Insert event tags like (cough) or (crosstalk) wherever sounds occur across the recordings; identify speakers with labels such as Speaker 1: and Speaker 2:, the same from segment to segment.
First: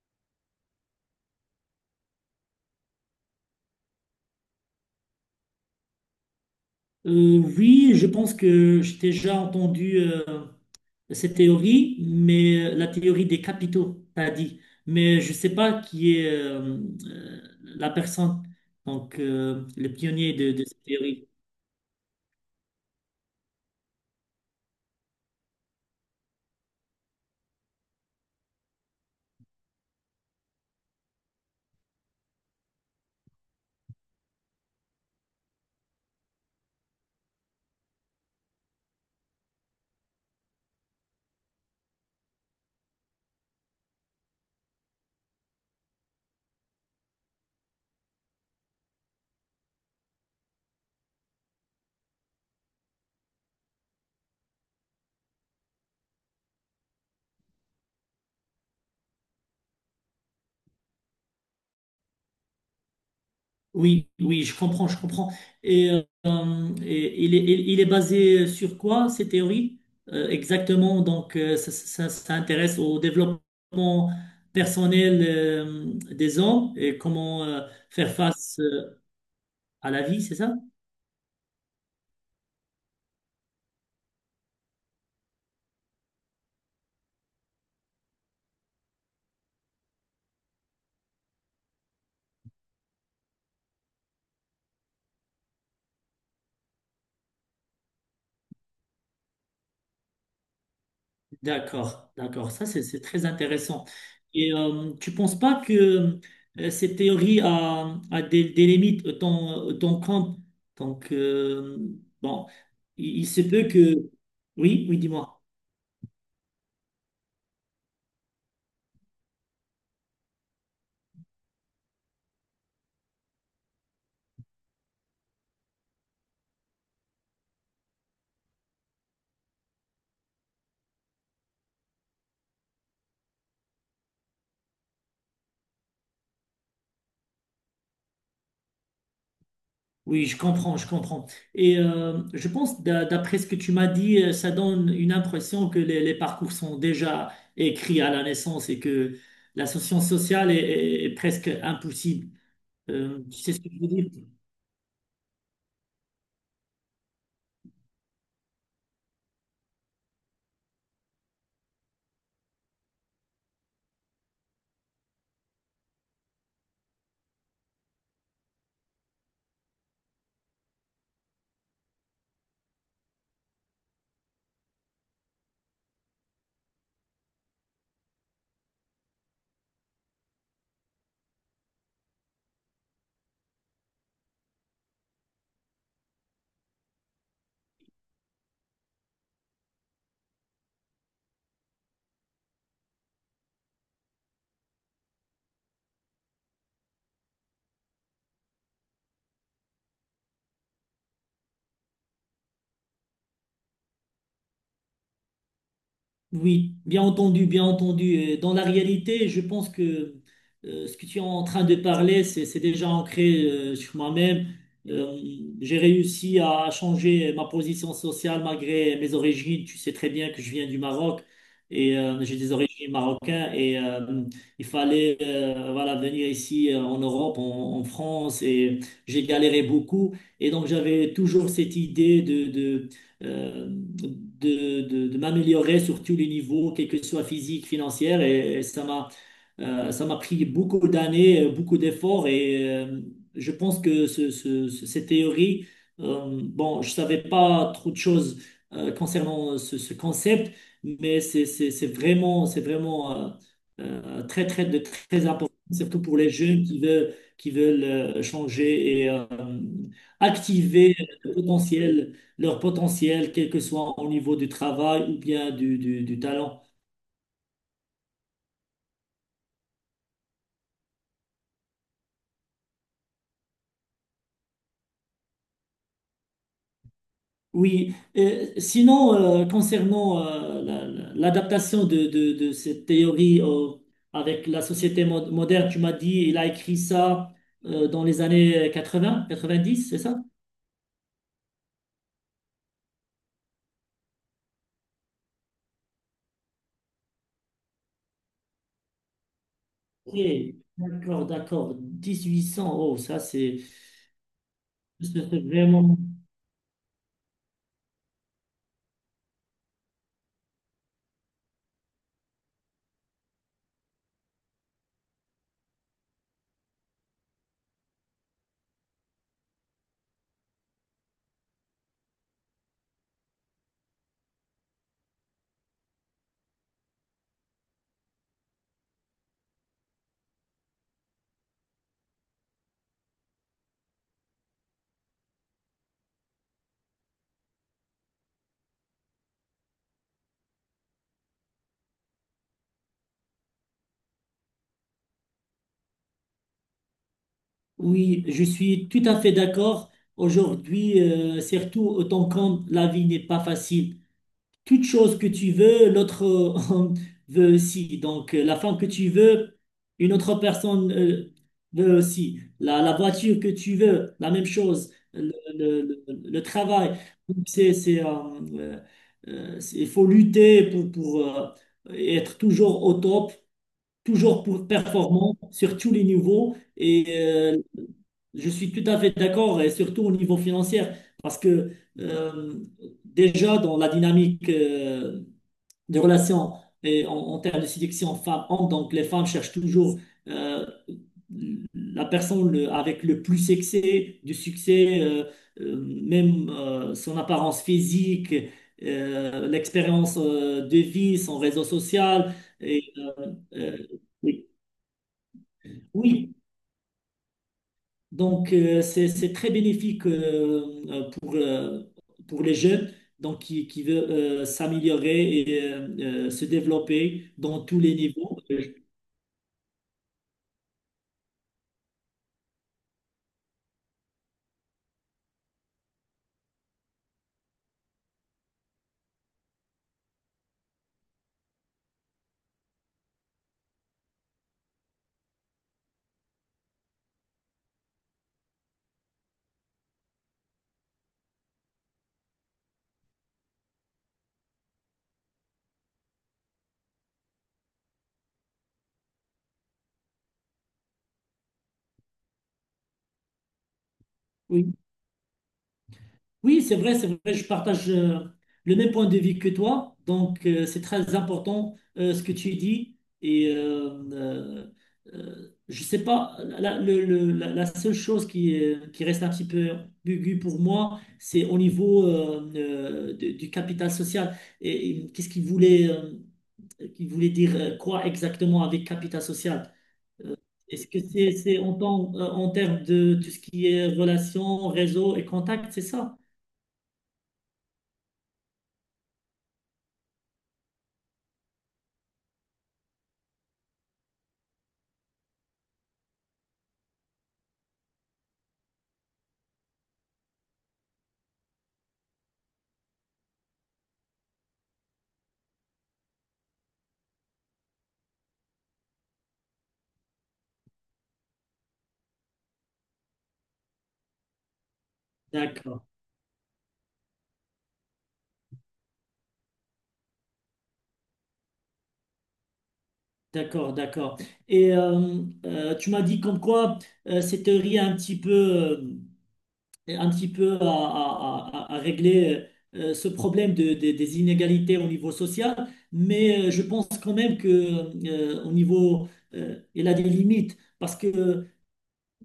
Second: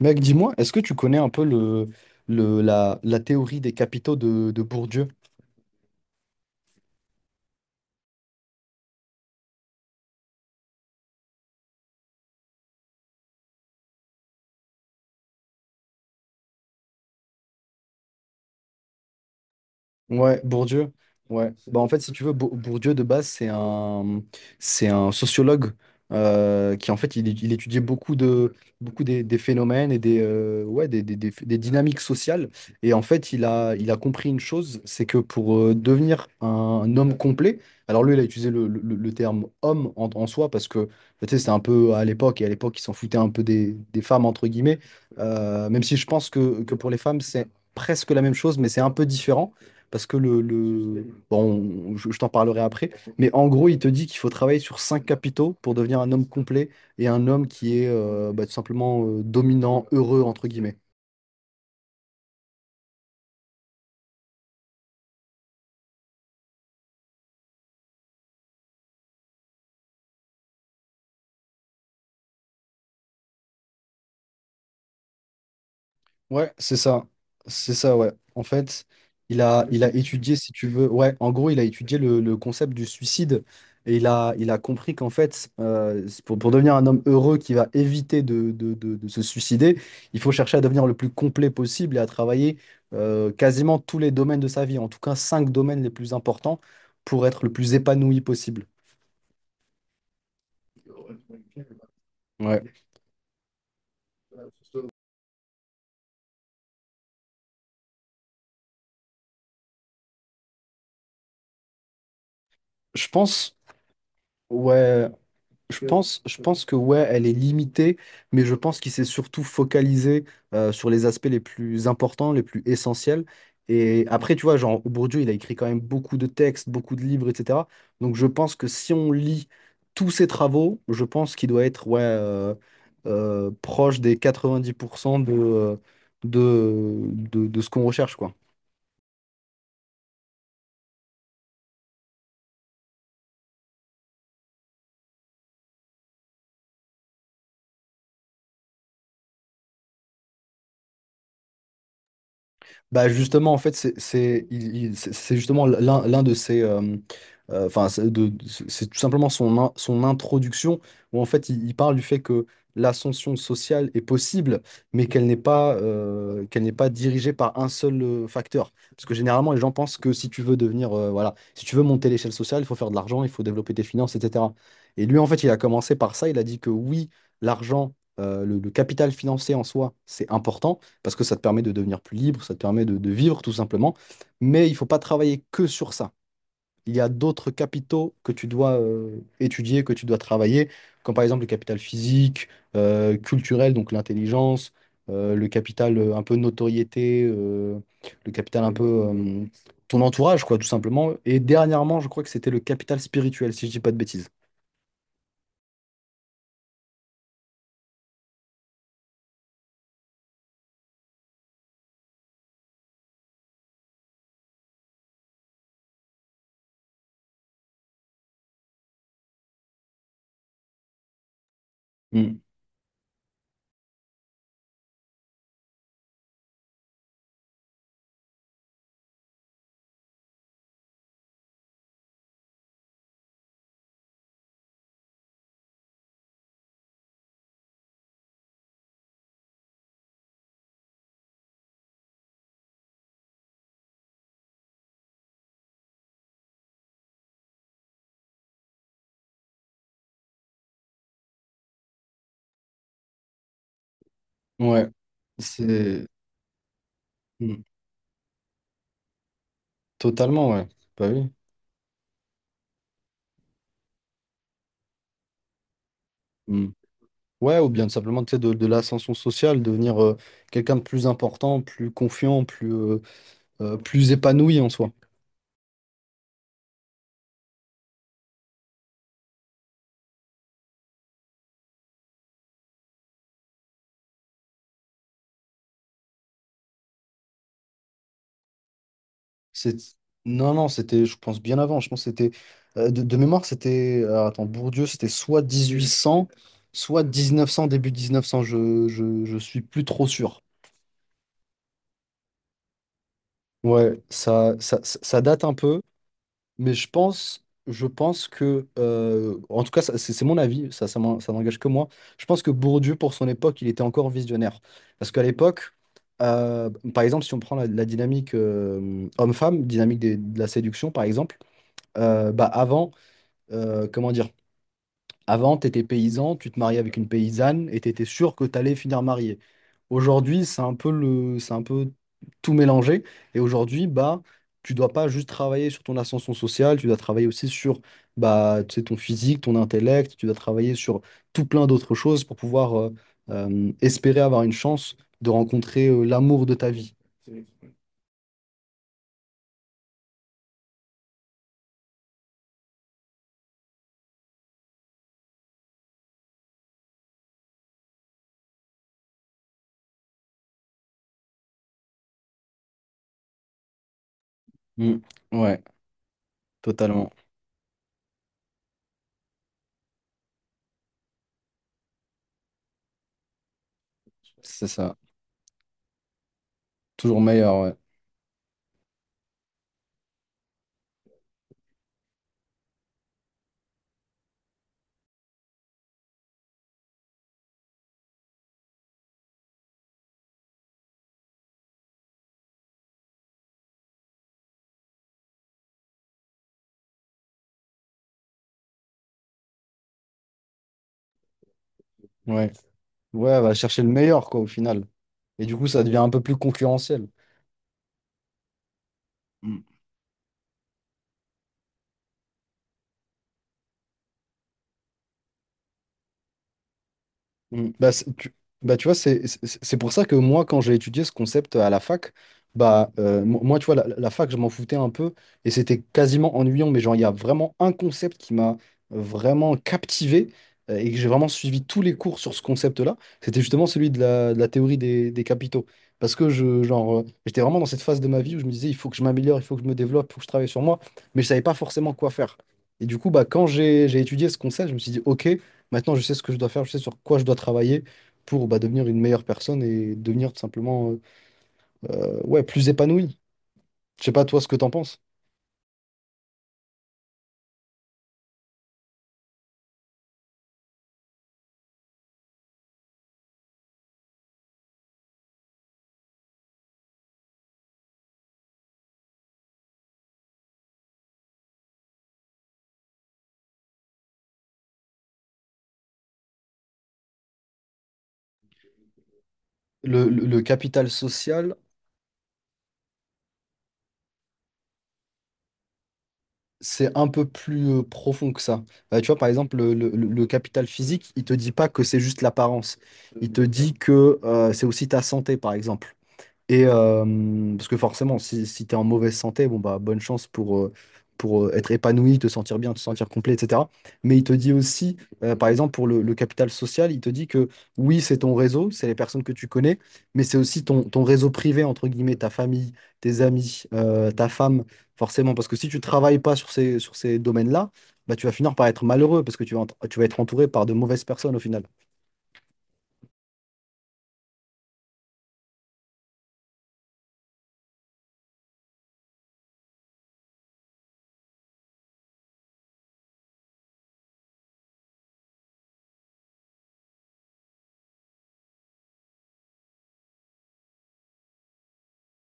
Speaker 1: Mec, dis-moi, est-ce que tu connais un peu la théorie des capitaux de Bourdieu?
Speaker 2: Oui, je pense que j'ai déjà entendu cette théorie, mais la théorie des capitaux, t'as dit. Mais je ne sais pas qui est la personne, donc le pionnier
Speaker 1: Ouais,
Speaker 2: de cette
Speaker 1: Bourdieu.
Speaker 2: théorie.
Speaker 1: Ouais. Bah, en fait, si tu veux, Bourdieu, de base, c'est un sociologue, qui, en fait, il étudiait beaucoup des phénomènes et ouais, des dynamiques sociales. Et en fait, il a compris une chose, c'est que pour devenir un homme complet. Alors lui, il a utilisé le terme homme en soi parce que, bah, tu sais, c'était un peu à l'époque, et à l'époque, il s'en foutait un peu des femmes, entre guillemets. Même si je pense que pour les femmes, c'est presque la même chose, mais c'est un peu différent parce que bon, je t'en parlerai après. Mais en gros, il te dit qu'il faut travailler sur cinq capitaux pour devenir un homme complet et un homme qui est, bah, tout simplement, dominant, heureux, entre guillemets.
Speaker 2: Oui, oui, je comprends, je comprends. Et il est basé sur quoi, cette théorie? Exactement, donc ça intéresse au développement personnel des
Speaker 1: Ouais,
Speaker 2: hommes
Speaker 1: c'est
Speaker 2: et
Speaker 1: ça.
Speaker 2: comment
Speaker 1: C'est ça, ouais.
Speaker 2: faire
Speaker 1: En
Speaker 2: face
Speaker 1: fait, il a
Speaker 2: à la vie, c'est
Speaker 1: étudié, si
Speaker 2: ça?
Speaker 1: tu veux, ouais, en gros, il a étudié le concept du suicide, et il a compris qu'en fait, c'est pour devenir un homme heureux qui va éviter de se suicider. Il faut chercher à devenir le plus complet possible et à travailler, quasiment tous les domaines de sa vie, en tout cas cinq domaines les plus importants pour être le plus épanoui possible.
Speaker 2: D'accord, d'accord.
Speaker 1: Ouais.
Speaker 2: Ça, c'est très intéressant. Et tu penses pas que cette théorie a des limites autant, donc, bon,
Speaker 1: Je
Speaker 2: il se
Speaker 1: pense,
Speaker 2: peut que... Oui, oui,
Speaker 1: ouais,
Speaker 2: dis-moi.
Speaker 1: je pense que ouais, elle est limitée, mais je pense qu'il s'est surtout focalisé, sur les aspects les plus importants, les plus essentiels. Et après, tu vois, genre, Bourdieu, il a écrit quand même beaucoup de textes, beaucoup de livres, etc. Donc je pense que si on lit tous ses travaux, je pense qu'il doit être ouais, proche des 90% de ce qu'on recherche, quoi.
Speaker 2: Oui, je comprends, je comprends. Et je pense, d'après ce que tu m'as dit, ça donne une impression que les parcours sont déjà écrits à la naissance et que la science sociale est presque impossible.
Speaker 1: Bah
Speaker 2: Tu
Speaker 1: justement,
Speaker 2: sais
Speaker 1: en
Speaker 2: ce que
Speaker 1: fait,
Speaker 2: je veux
Speaker 1: c'est
Speaker 2: dire?
Speaker 1: c'est- il- il- c'est- c'est justement l'un de ses enfin, c'est tout simplement son introduction où en fait, il parle du fait que l'ascension sociale est possible, mais qu'elle n'est pas dirigée par un seul, facteur. Parce que généralement, les gens pensent que si tu veux devenir, voilà, si tu veux monter l'échelle sociale, il faut faire de l'argent, il faut développer tes finances, etc. Et lui, en fait, il a commencé par ça. Il a dit que oui, l'argent, le capital financier en soi, c'est important parce que ça te permet de devenir plus libre, ça te permet de vivre tout simplement. Mais il ne faut pas travailler que sur ça. Il y a d'autres capitaux que tu dois, étudier, que tu dois travailler, comme par exemple le capital physique, culturel, donc l'intelligence, le capital, un peu notoriété, le capital un peu, ton entourage, quoi, tout simplement. Et dernièrement, je crois que c'était le capital spirituel, si je dis pas de bêtises.
Speaker 2: Oui, bien entendu, bien entendu. Dans la réalité, je pense que ce que tu es en train de parler, c'est déjà ancré sur moi-même. Euh, j'ai réussi à changer ma position sociale malgré mes origines. Tu sais très bien que je viens du Maroc et j'ai
Speaker 1: Mm.
Speaker 2: des origines marocaines. Et il fallait voilà, venir ici en Europe, en France, et j'ai galéré beaucoup. Et donc j'avais toujours cette idée de de m'améliorer sur tous les niveaux, quel que soit physique, financier. Et ça m'a pris beaucoup d'années, beaucoup d'efforts. Et je pense que cette théorie, bon, je savais pas trop de choses concernant ce concept, mais c'est vraiment très, très, de
Speaker 1: Ouais,
Speaker 2: très important, surtout
Speaker 1: c'est.
Speaker 2: pour les jeunes qui
Speaker 1: Mm.
Speaker 2: veulent changer et
Speaker 1: Totalement, ouais.
Speaker 2: activer
Speaker 1: Bah oui.
Speaker 2: le potentiel leur potentiel, quel que soit au niveau du travail ou bien du talent.
Speaker 1: Mm. Ouais, ou bien tout simplement, tu sais, de l'ascension sociale, devenir, quelqu'un de plus important, plus confiant, plus épanoui en soi.
Speaker 2: Oui. Sinon, concernant l'adaptation de cette théorie avec la société moderne, tu m'as dit, il a écrit ça dans les années 80,
Speaker 1: C'est...
Speaker 2: 90, c'est ça?
Speaker 1: Non, non, c'était, je pense, bien avant. Je pense que c'était, de mémoire, c'était, alors, attends, Bourdieu, c'était soit 1800, soit 1900, début 1900. Je suis plus trop sûr.
Speaker 2: Oui, d'accord, d'accord. 1800, oh, ça
Speaker 1: Ouais, ça
Speaker 2: c'est
Speaker 1: date un peu.
Speaker 2: vraiment...
Speaker 1: Mais je pense que, en tout cas, c'est mon avis, ça n'engage que moi. Je pense que Bourdieu, pour son époque, il était encore visionnaire. Parce qu'à l'époque, par exemple, si on prend la dynamique, homme-femme, dynamique de la séduction, par exemple, bah avant, comment dire, avant, tu étais paysan, tu te mariais avec une paysanne et tu étais sûr que tu allais finir marié. Aujourd'hui, c'est un peu tout mélangé. Et aujourd'hui, bah, tu dois pas juste travailler sur ton ascension sociale, tu dois travailler aussi sur, bah, tu sais, ton physique, ton intellect, tu dois travailler sur tout plein d'autres choses pour pouvoir, espérer avoir une chance de rencontrer, l'amour de ta vie.
Speaker 2: Oui, je suis tout à fait d'accord. Aujourd'hui, surtout autant quand la vie n'est pas facile. Toute chose que tu veux, l'autre (laughs) veut aussi. Donc, la femme que tu veux, une autre personne veut aussi. La voiture que tu veux, la même chose.
Speaker 1: Mm. Ouais,
Speaker 2: Le travail.
Speaker 1: totalement.
Speaker 2: Donc, euh, il faut lutter pour être toujours au top, toujours pour
Speaker 1: C'est ça.
Speaker 2: performant sur tous les niveaux. Et
Speaker 1: Toujours meilleur, ouais.
Speaker 2: je suis tout à fait d'accord, et surtout au niveau financier, parce que euh, déjà dans la dynamique des relations et en termes de sélection femmes-hommes. Donc, les femmes cherchent toujours euh, la personne avec le plus succès, du succès, même son apparence physique, l'expérience de vie, son réseau social.
Speaker 1: Ouais.
Speaker 2: Et,
Speaker 1: Ouais, elle va
Speaker 2: euh,
Speaker 1: chercher le meilleur, quoi, au
Speaker 2: oui.
Speaker 1: final. Et du coup, ça devient un peu
Speaker 2: Oui,
Speaker 1: plus concurrentiel.
Speaker 2: donc c'est très bénéfique pour les jeunes donc qui veulent s'améliorer et se développer dans
Speaker 1: Mm.
Speaker 2: tous
Speaker 1: Bah,
Speaker 2: les niveaux.
Speaker 1: bah, tu vois, c'est pour ça que moi, quand j'ai étudié ce concept à la fac, bah, moi, tu vois, la fac, je m'en foutais un peu et c'était quasiment ennuyant, mais genre, il y a vraiment un concept qui m'a, vraiment captivé, et que j'ai vraiment suivi tous les cours sur ce concept-là. C'était justement celui de la théorie des capitaux. Parce que genre, j'étais vraiment dans cette phase de ma vie où je me disais, il faut que je m'améliore, il faut que je me développe, il faut que je travaille sur moi, mais je savais pas forcément quoi faire. Et du coup, bah, quand j'ai étudié ce concept, je me suis dit, OK. Maintenant, je sais ce que je dois faire, je sais sur quoi je dois travailler pour, bah, devenir une meilleure personne et devenir tout simplement, ouais, plus épanoui. Je sais pas toi ce que t'en
Speaker 2: Oui,
Speaker 1: penses.
Speaker 2: oui, c'est vrai, je partage le même point de vue que toi. Donc, c'est très important ce que tu dis. Et je sais pas, la, le- la- la seule chose qui reste un petit peu ambiguë pour moi, c'est au niveau du capital social. Et qu'est-ce qu'il voulait dire quoi exactement avec capital social?
Speaker 1: Le, le-
Speaker 2: Euh,
Speaker 1: le
Speaker 2: Est-ce
Speaker 1: capital
Speaker 2: que c'est
Speaker 1: social,
Speaker 2: c'est en termes de tout ce qui est relations, réseau et contacts, c'est ça?
Speaker 1: c'est un peu plus, profond que ça. Bah, tu vois, par exemple, le capital physique, il te dit pas que c'est juste l'apparence. Il te dit que, c'est aussi ta santé, par exemple. Et parce que forcément, si tu es en mauvaise santé, bon bah bonne chance pour, être épanoui, te sentir bien, te sentir complet, etc. Mais il te dit aussi, par exemple, pour le capital social, il te dit que oui, c'est ton réseau, c'est les personnes que tu connais, mais c'est aussi ton réseau privé, entre guillemets, ta famille, tes amis, ta femme, forcément. Parce que si tu
Speaker 2: D'accord,
Speaker 1: travailles pas sur ces domaines-là, bah, tu vas finir par être malheureux parce que tu vas être entouré par de mauvaises personnes au final.
Speaker 2: d'accord, d'accord. Et tu m'as dit comme quoi cette théorie a un petit peu à régler ce problème des inégalités au niveau social, mais je pense quand même que au niveau, il a des limites parce que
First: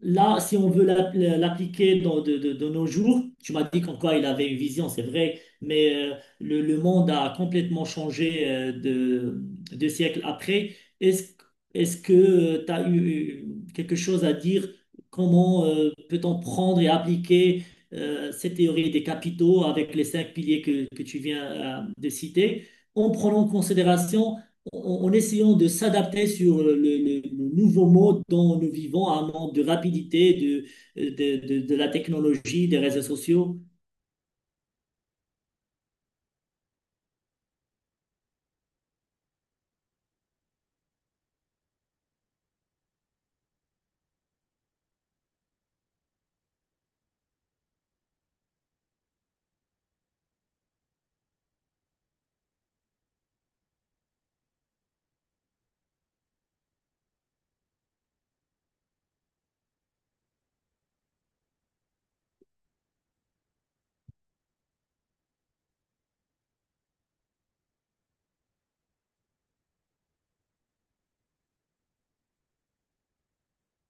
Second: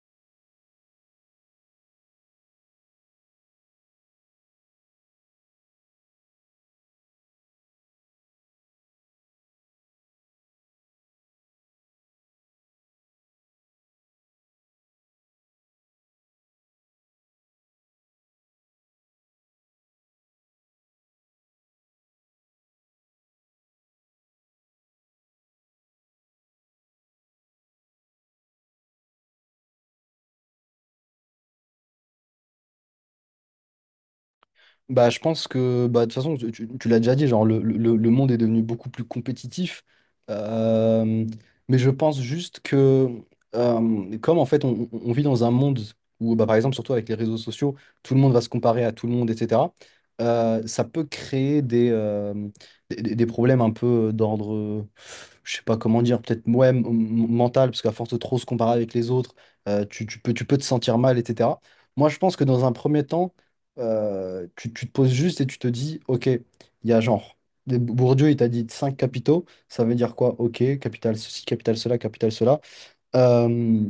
Speaker 2: là, si on veut l'appliquer de nos jours, tu m'as dit qu'encore il avait une vision, c'est vrai, mais le monde a complètement changé deux siècles après. Est-ce que tu as eu quelque chose à dire? Comment peut-on prendre et appliquer cette théorie des capitaux avec les cinq piliers que tu viens de citer, en prenant en considération en en essayant de s'adapter sur le nouveau mode dont nous vivons, un monde de rapidité, de la technologie, des réseaux sociaux.
Speaker 1: Bah, je pense que bah, de toute façon, tu l'as déjà dit, genre, le monde est devenu beaucoup plus compétitif. Euh, mais je pense juste que, comme en fait, on vit dans un monde où, bah, par exemple, surtout avec les réseaux sociaux, tout le monde va se comparer à tout le monde, etc. Ça peut créer des problèmes un peu d'ordre, je sais pas comment dire, peut-être ouais, mental, parce qu'à force de trop se comparer avec les autres, tu peux te sentir mal, etc. Moi, je pense que dans un premier temps, tu te poses juste et tu te dis, ok, il y a genre, Bourdieu, il t'a dit 5 capitaux, ça veut dire quoi? Ok, capital ceci, capital cela, capital cela. Euh,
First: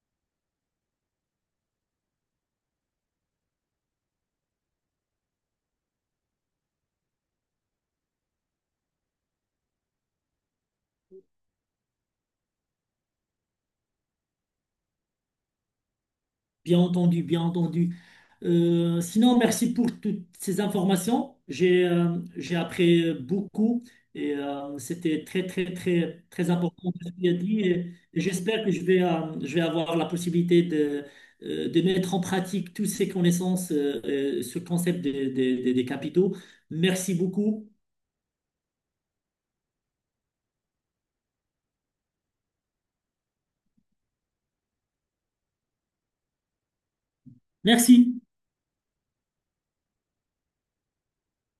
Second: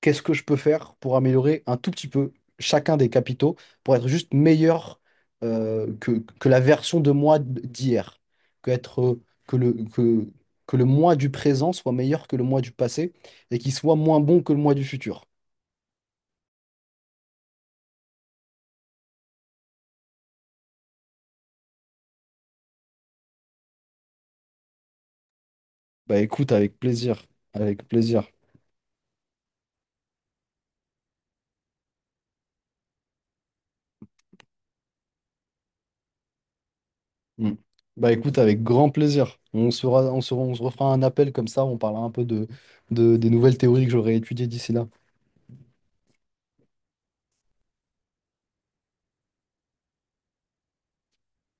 Speaker 1: Qu'est-ce que je peux faire pour améliorer un tout petit peu chacun des capitaux pour être juste meilleur, que la version de moi d'hier? Que être, que le, que, que le moi du présent soit meilleur que le moi du passé et qu'il soit moins bon que le moi du futur.
Speaker 2: Bien entendu, bien entendu. Sinon, merci pour toutes ces informations. J'ai appris beaucoup et c'était très, très,
Speaker 1: Bah
Speaker 2: très,
Speaker 1: écoute,
Speaker 2: très
Speaker 1: avec
Speaker 2: important ce
Speaker 1: plaisir,
Speaker 2: qu'il a dit.
Speaker 1: avec
Speaker 2: Et
Speaker 1: plaisir.
Speaker 2: j'espère que je vais avoir la possibilité de mettre en pratique toutes ces connaissances, ce concept des capitaux. Merci
Speaker 1: Mm.
Speaker 2: beaucoup.
Speaker 1: Bah écoute, avec grand plaisir. On se refera un appel comme ça, on parlera un peu des nouvelles théories que j'aurai étudiées d'ici là.
Speaker 2: Merci.